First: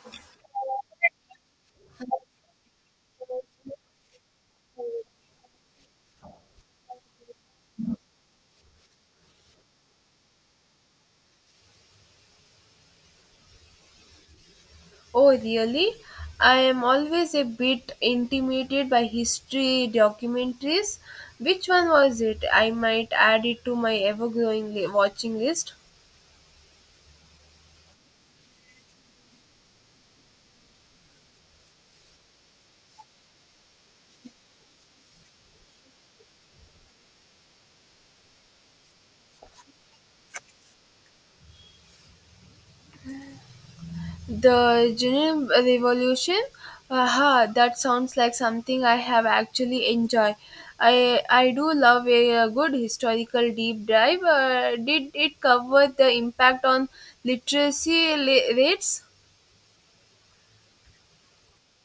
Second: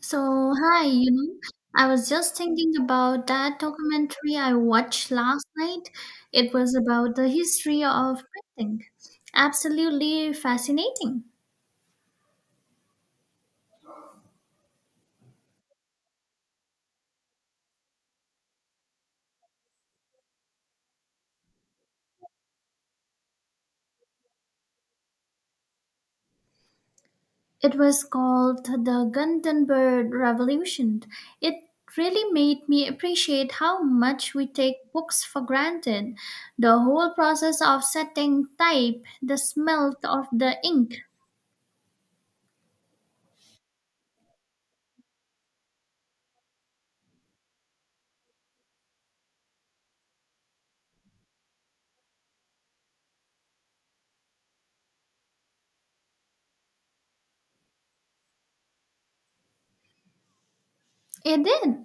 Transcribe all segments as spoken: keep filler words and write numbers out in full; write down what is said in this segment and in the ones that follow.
So, hi, you know, I was just thinking about that documentary I watched last night. It was about the history of printing. Absolutely fascinating. Oh, really? I am always a bit intimidated by history documentaries. Which one was it? I might add it to my ever growing li- watching list. It was called The Gutenberg Revolution. It really made me appreciate how much we take books for granted. The whole process of setting type, the smell of the ink. The Genuine Revolution? Aha, that sounds like something I have actually enjoyed. I, I do love a, uh, good historical deep dive. Uh, did it cover the impact on literacy li- rates? It did.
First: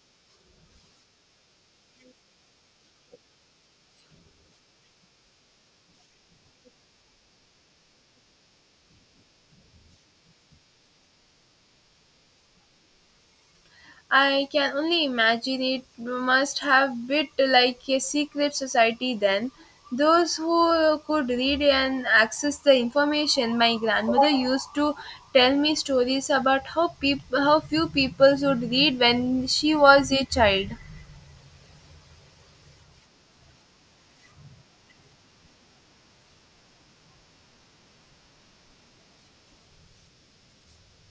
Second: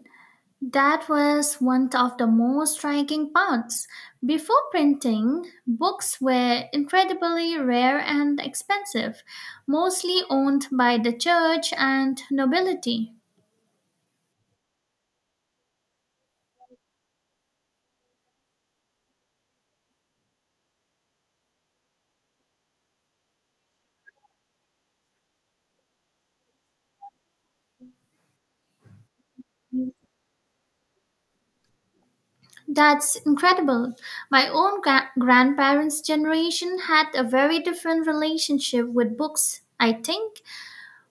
That was one of the most striking parts. Before printing, books were incredibly rare and expensive, mostly owned by the church and nobility. I can only imagine it must have bit like a secret society then. Those who could read and access the information. My grandmother used to tell me stories about how peop- how few people would read when she was a child. That's incredible. My own gra- grandparents' generation had a very different relationship with books, I think,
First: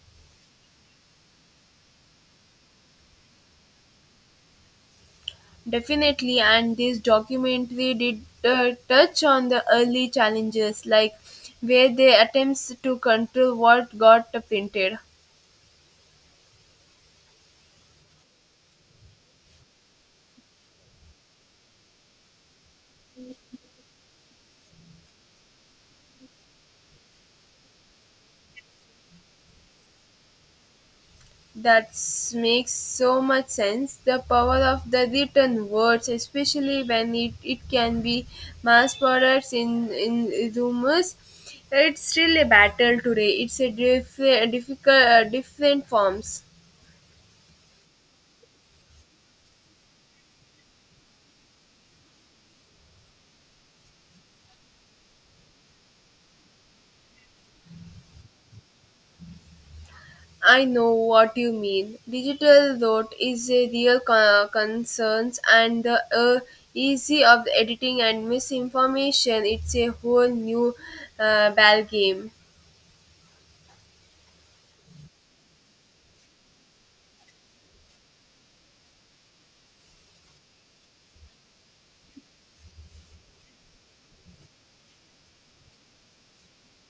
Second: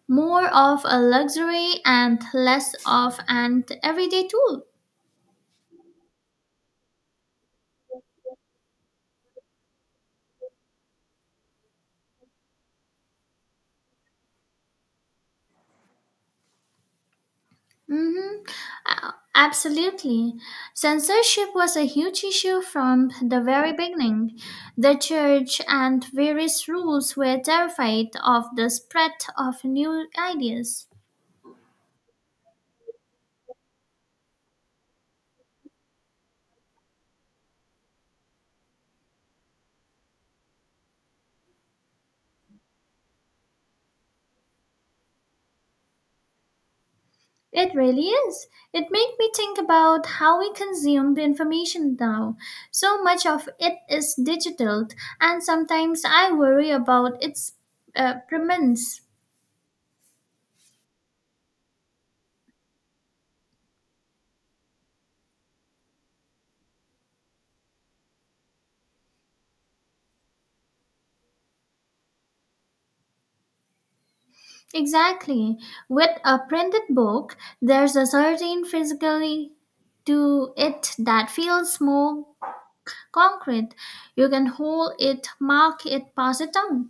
more of a luxury and less of an everyday tool. Definitely, and this documentary did uh, touch on the early challenges, like where they attempts to control what got printed. Mm-hmm. Uh, Absolutely. Censorship was a huge issue from the very beginning. The church and various rules were terrified of the spread of new ideas. That makes so much sense. The power of the written words, especially when it, it can be mass products in, in rumors, it's still a battle today. It's a diff- difficult, uh, different forms. It really is. It made me think about how we consume the information now. So much of it is digital, and sometimes I worry about its uh, permanence. I know what you mean. Digital note is a real co- concern, and the uh, easy of the editing and misinformation. It's a whole new uh, ball game, Exactly. With a printed book, there's a certain physically to it that feels more concrete. You can hold it, mark it, pass it on.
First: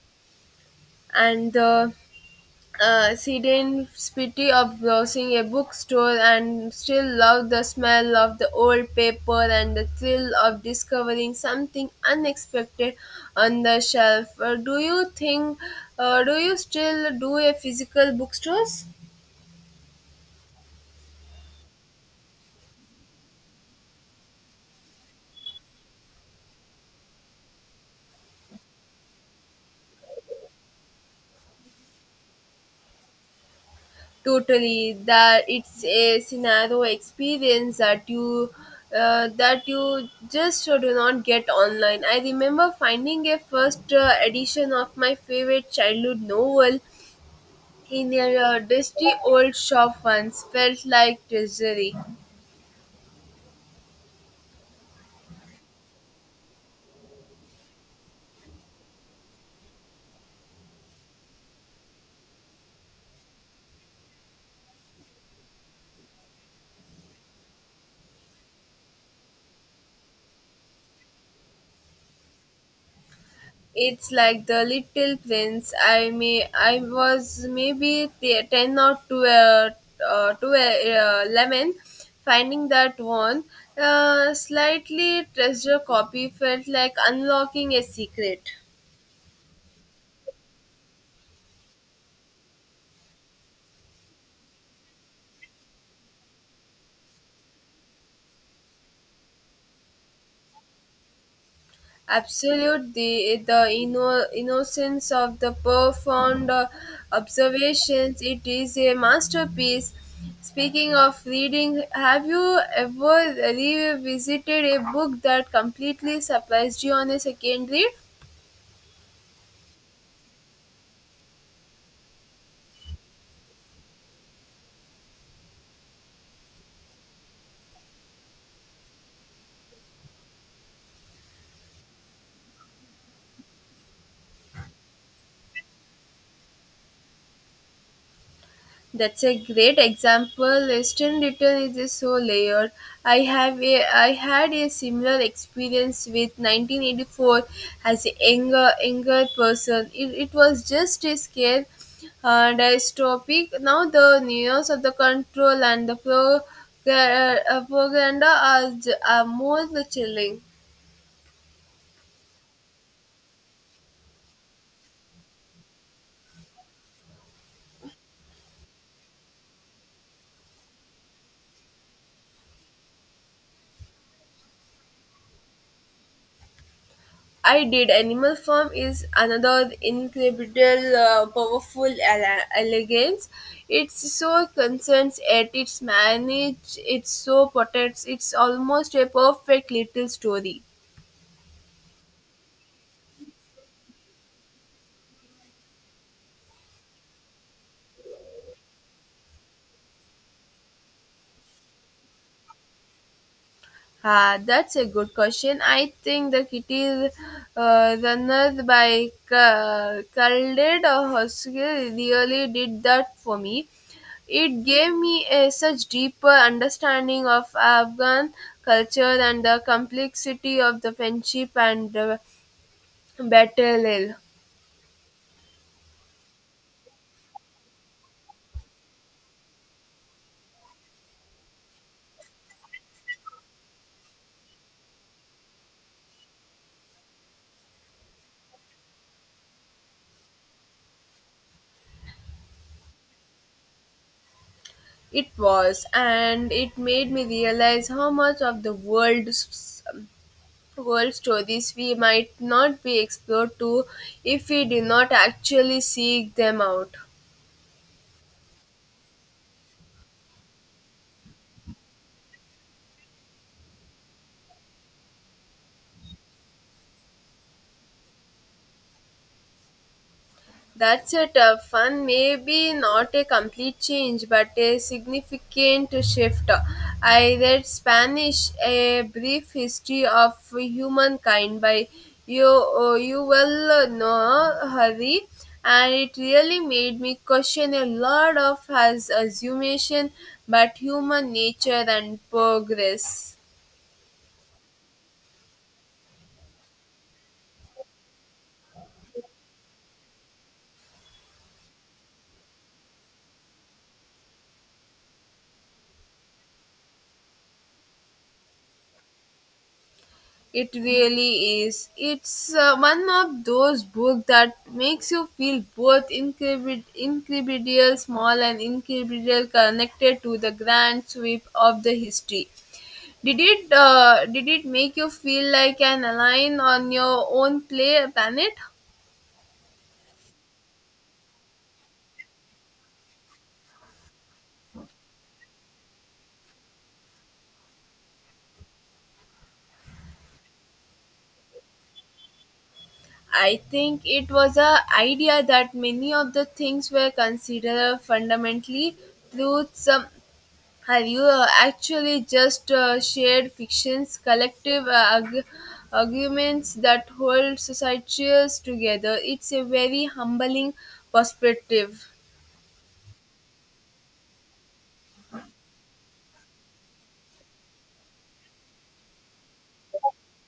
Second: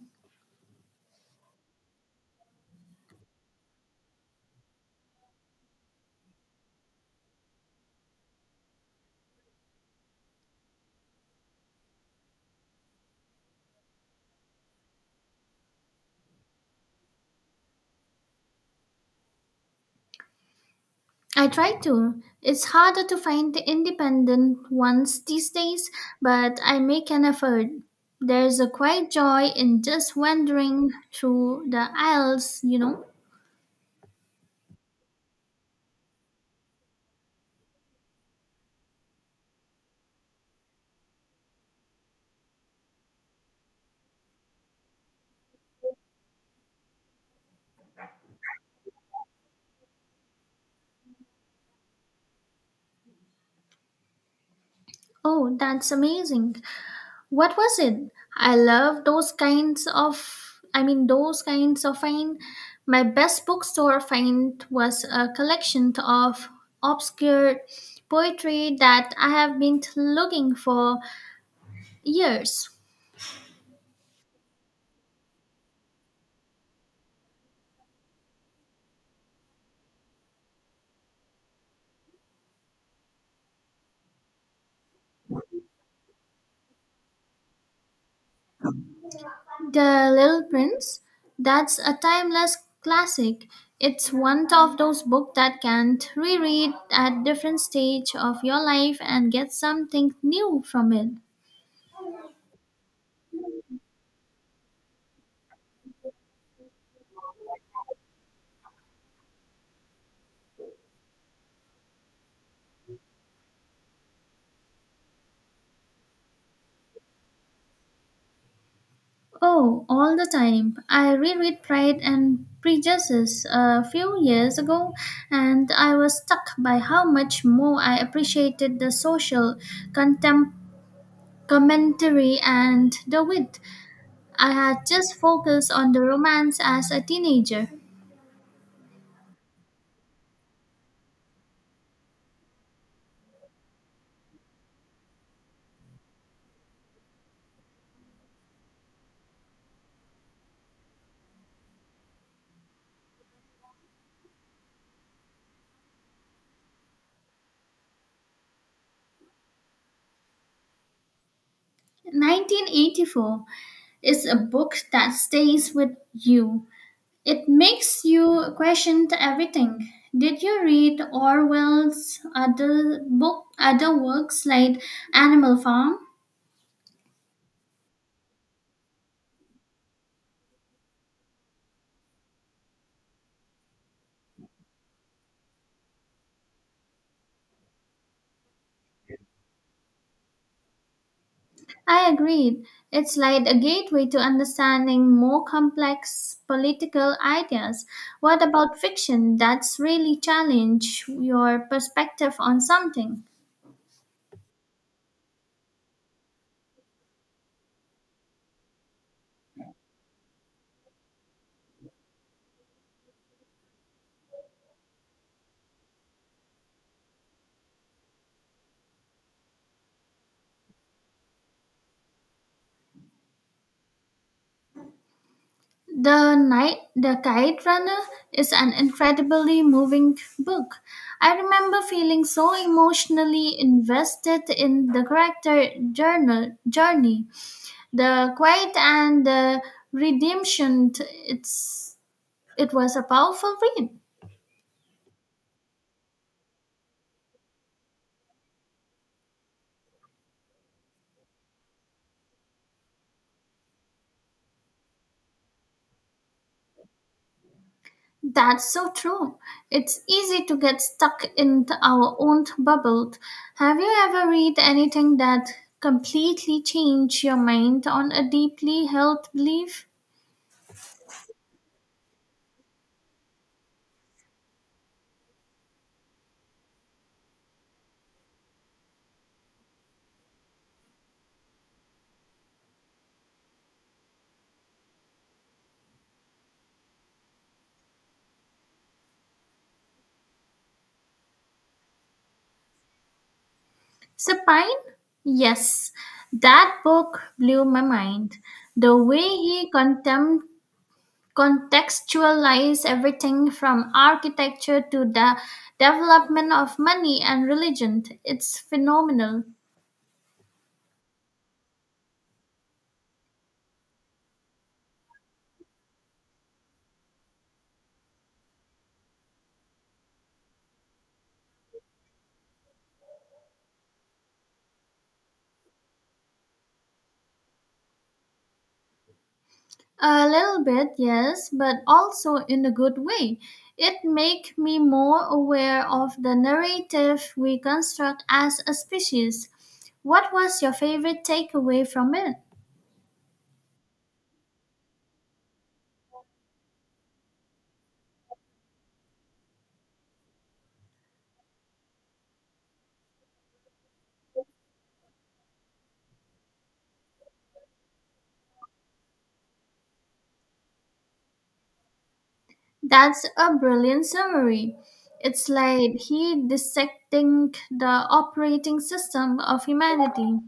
and the uh, she didn't pity of browsing a bookstore and still love the smell of the old paper and the thrill of discovering something unexpected on the shelf. Uh, do you think, uh, do you still do a physical bookstores? I try to. It's harder to find the independent ones these days, but I make an effort. There's a quiet joy in just wandering through the aisles, you know. Totally, that it's a scenario experience that you uh, that you just do not get online. I remember finding a first uh, edition of my favorite childhood novel in a uh, dusty old shop once felt like treasury. Oh, that's amazing. What was it? I love those kinds of i mean those kinds of find. My best bookstore find was a collection of obscure poetry that I have been looking for years. It's like the little prince. I may I was maybe te- ten or to uh, uh, to uh, eleven, finding that one uh, slightly treasure copy felt like unlocking a secret. The little prince, that's a timeless classic. It's one of those books that can reread at different stage of your life and get something new from it. Absolute the the inno- innocence of the profound uh, observations. It is a masterpiece. Speaking of reading, have you ever revisited a book that completely surprised you on a second read? Oh, all the time. I reread Pride and Prejudice a few years ago, and I was struck by how much more I appreciated the social contem- commentary and the wit. I had just focused on the romance as a teenager. That's a great example. Western return is just so layered. I have a, I had a similar experience with nineteen eighty-four as a younger younger person. It, it was just a scare and a topic. Now the news of the control and the pro, uh, uh, propaganda are, j- are more chilling. nineteen eighty-four is a book that stays with you. It makes you question everything. Did you read Orwell's other book, other works like Animal Farm? I did. Animal Farm is another incredible, uh, powerful ele- elegance. It's so concerns it, it's managed, it's so protects, it's almost a perfect little story. I agreed. It's like a gateway to understanding more complex political ideas. What about fiction that's really challenge your perspective on something? Ah, that's a good question. I think the kitty uh, runners by Ca- Khaled Hosseini really did that for me. It gave me a such deeper understanding of Afghan culture and the complexity of the friendship and the battle. The night, the Kite Runner is an incredibly moving book. I remember feeling so emotionally invested in the character journal, journey, the quiet and the redemption. t- It's it was a powerful read. It was, and it made me realize how much of the world world stories we might not be explored to if we do not actually seek them out. That's so true. It's easy to get stuck in th- our own bubble. Have you ever read anything that completely changed your mind on a deeply held belief? That's a tough one. Maybe not a complete change, but a significant shift. I read Spanish, A Brief History of Humankind by Yo- Yuval Noah Harari, and it really made me question a lot of his assumption about human nature and progress. Sapine? Yes, that book blew my mind. The way he contem- contextualized everything from architecture to the development of money and religion, it's phenomenal. It really is. It's uh, one of those books that makes you feel both incredi- incredible small and incredible connected to the grand sweep of the history. Did it uh, did it make you feel like an alien on your own play planet? A little bit, yes, but also in a good way. It make me more aware of the narrative we construct as a species. What was your favorite takeaway from it? I think it was a idea that many of the things were considered fundamentally truths um, Have you uh, actually just uh, shared fiction's collective uh, arg- arguments that hold societies together? It's a very humbling perspective. That's a brilliant summary. It's like he dissecting the operating system of humanity.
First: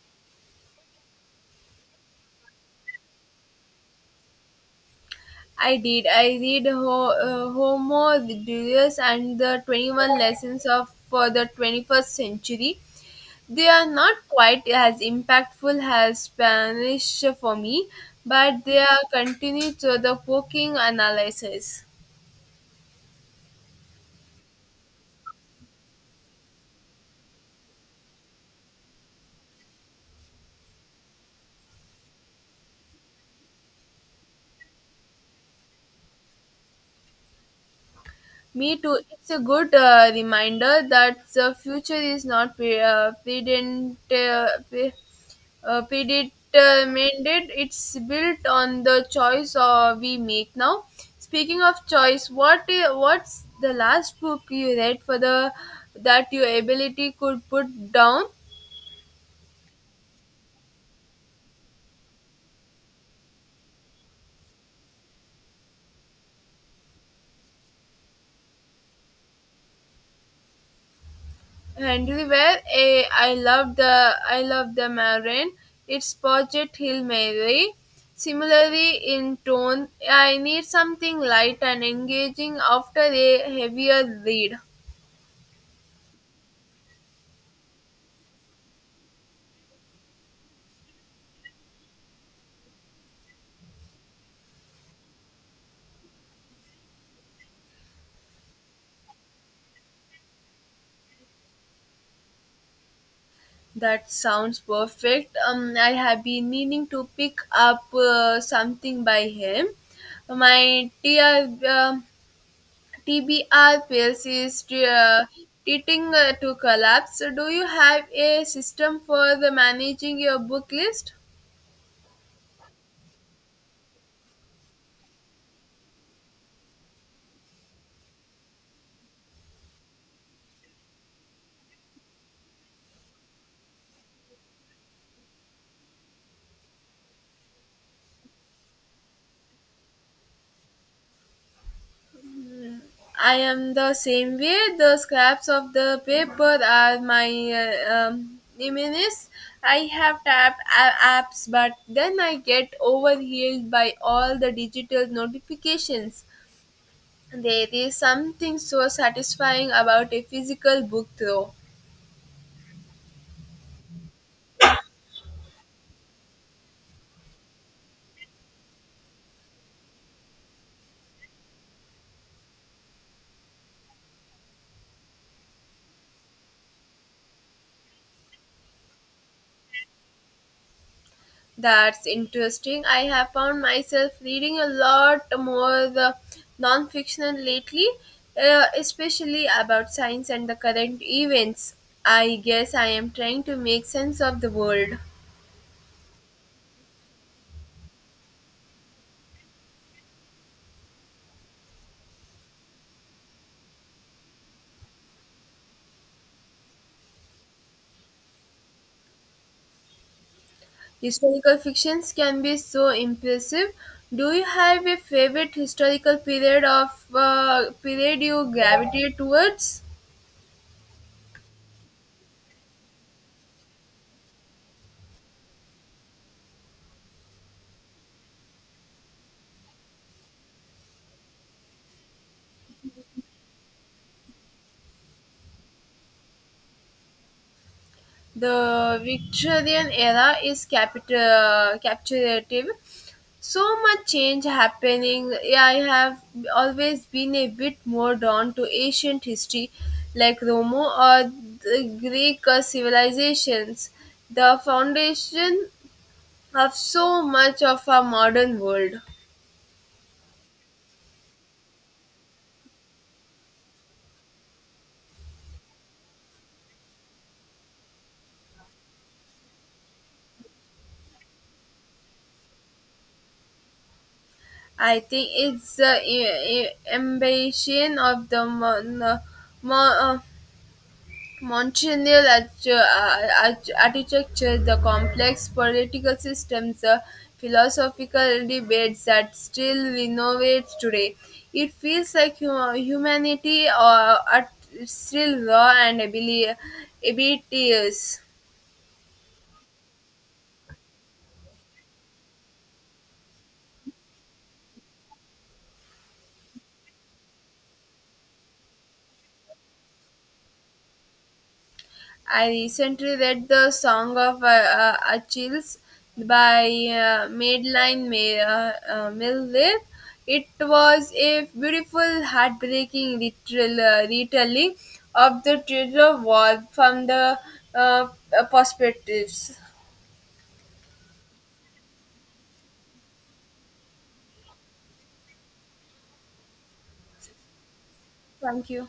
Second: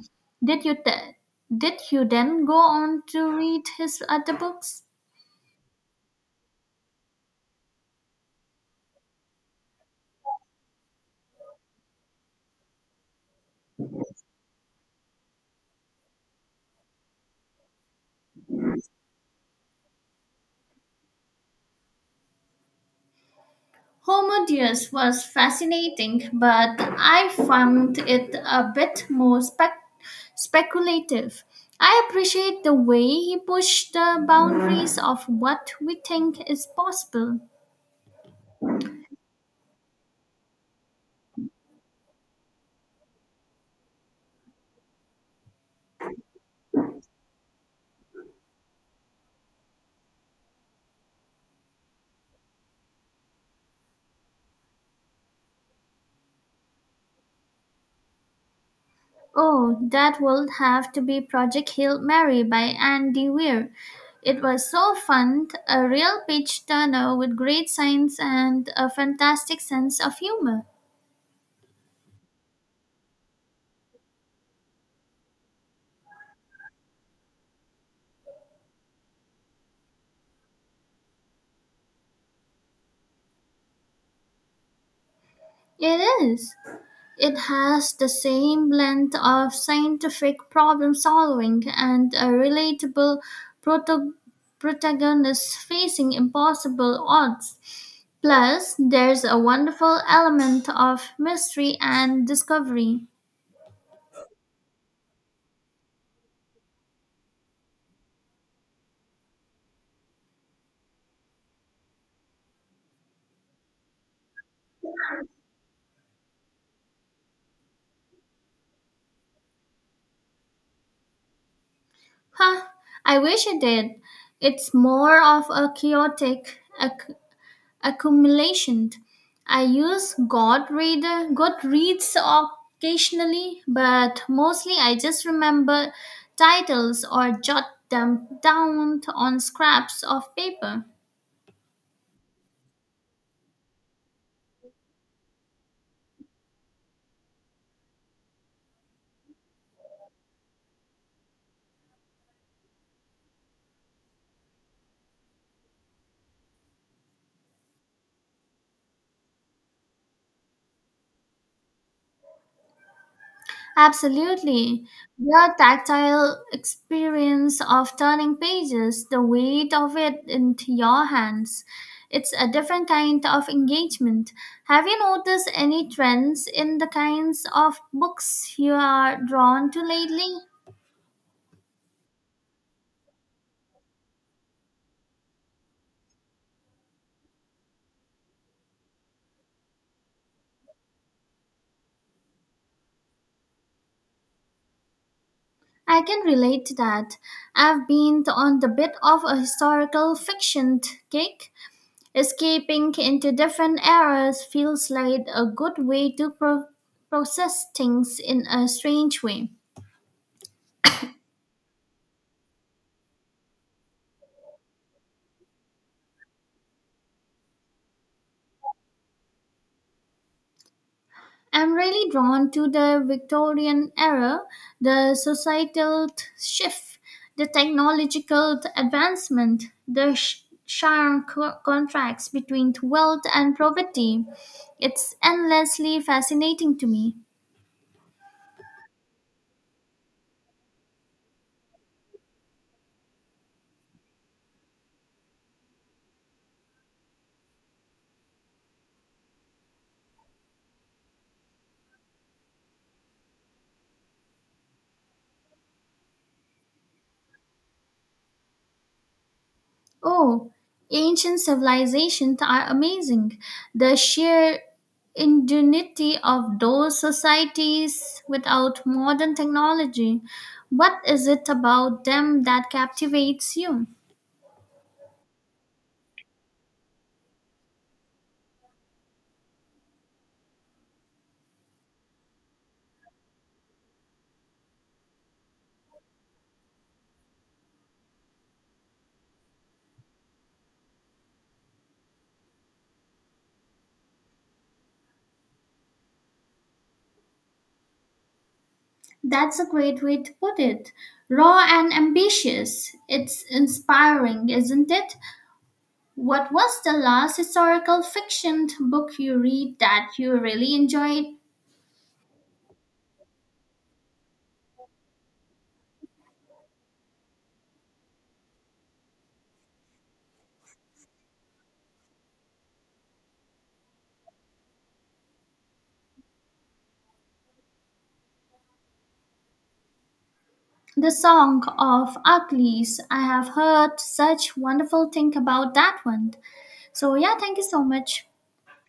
Did you th- did you then go on to read his other books? I did. I read Ho- uh, Homo Deus and the twenty-one Lessons of for the twenty-first Century. They are not quite as impactful as Spanish for me, but they are continued to the poking analysis. Homo Deus was fascinating, but I found it a bit more spec- speculative. I appreciate the way he pushed the boundaries of what we think is possible. Me too. It's a good uh, reminder that the future is not pre- uh, predent- uh, pre- uh, predetermined. It's built on the choice uh, we make now. Speaking of choice, what i- what's the last book you read for the that your ability could put down? Oh, that will have to be Project Hail Mary by Andy Weir. It was so fun, a real page turner with great science and a fantastic sense of humor. And we were a I love the I love the Marin. It's Project Hill Mary. Similarly in tone, I need something light and engaging after a heavier read. It is. It has the same blend of scientific problem solving and a relatable proto- protagonist facing impossible odds. Plus, there's a wonderful element of mystery and discovery. That sounds perfect. Um, I have been meaning to pick up uh, something by him. My T R, uh, T B R pills is uh, teething uh, to collapse. So do you have a system for the managing your book list? Huh, I wish I did. It's more of a chaotic acc- accumulation. I use Godreader, Goodreads occasionally, but mostly I just remember titles or jot them down on scraps of paper. I am the same way. The scraps of the paper are my uh, um, reminisce. I have tapped a- apps, but then I get overwhelmed by all the digital notifications. There is something so satisfying about a physical book, though. Absolutely. The tactile experience of turning pages, the weight of it into your hands, it's a different kind of engagement. Have you noticed any trends in the kinds of books you are drawn to lately? That's interesting. I have found myself reading a lot more the non-fiction lately, uh, especially about science and the current events. I guess I am trying to make sense of the world. I can relate to that. I've been on the bit of a historical fiction kick. Escaping into different eras feels like a good way to pro- process things in a strange way. Historical fictions can be so impressive. Do you have a favorite historical period of uh, period you gravitate towards? I'm really drawn to the Victorian era, the societal t- shift, the technological t- advancement, the sh- sharp co- contracts between wealth and poverty. It's endlessly fascinating to me. The Victorian era is capit- uh, captivative. So much change happening. Yeah, I have always been a bit more drawn to ancient history, like Rome or the Greek uh, civilizations, the foundation of so much of our modern world. Oh, ancient civilizations are amazing. The sheer ingenuity of those societies without modern technology. What is it about them that captivates you? I think it's the uh, uh, ambition of the mon- uh, mo- uh, Montreal arch- uh, arch- architecture, the complex political systems, the philosophical debates that still renovate today. It feels like hu- humanity uh, are still raw and abili- abilities. That's a great way to put it. Raw and ambitious. It's inspiring, isn't it? What was the last historical fiction book you read that you really enjoyed? I recently read the Song of uh, uh, Achilles by uh, Madeline May, uh, uh, Miller. It was a beautiful, heartbreaking literal, uh, retelling of the Trojan War from the uh, uh, perspectives. The Song of Achilles. I have heard such wonderful thing about that one. So yeah, thank you so much. Thank you.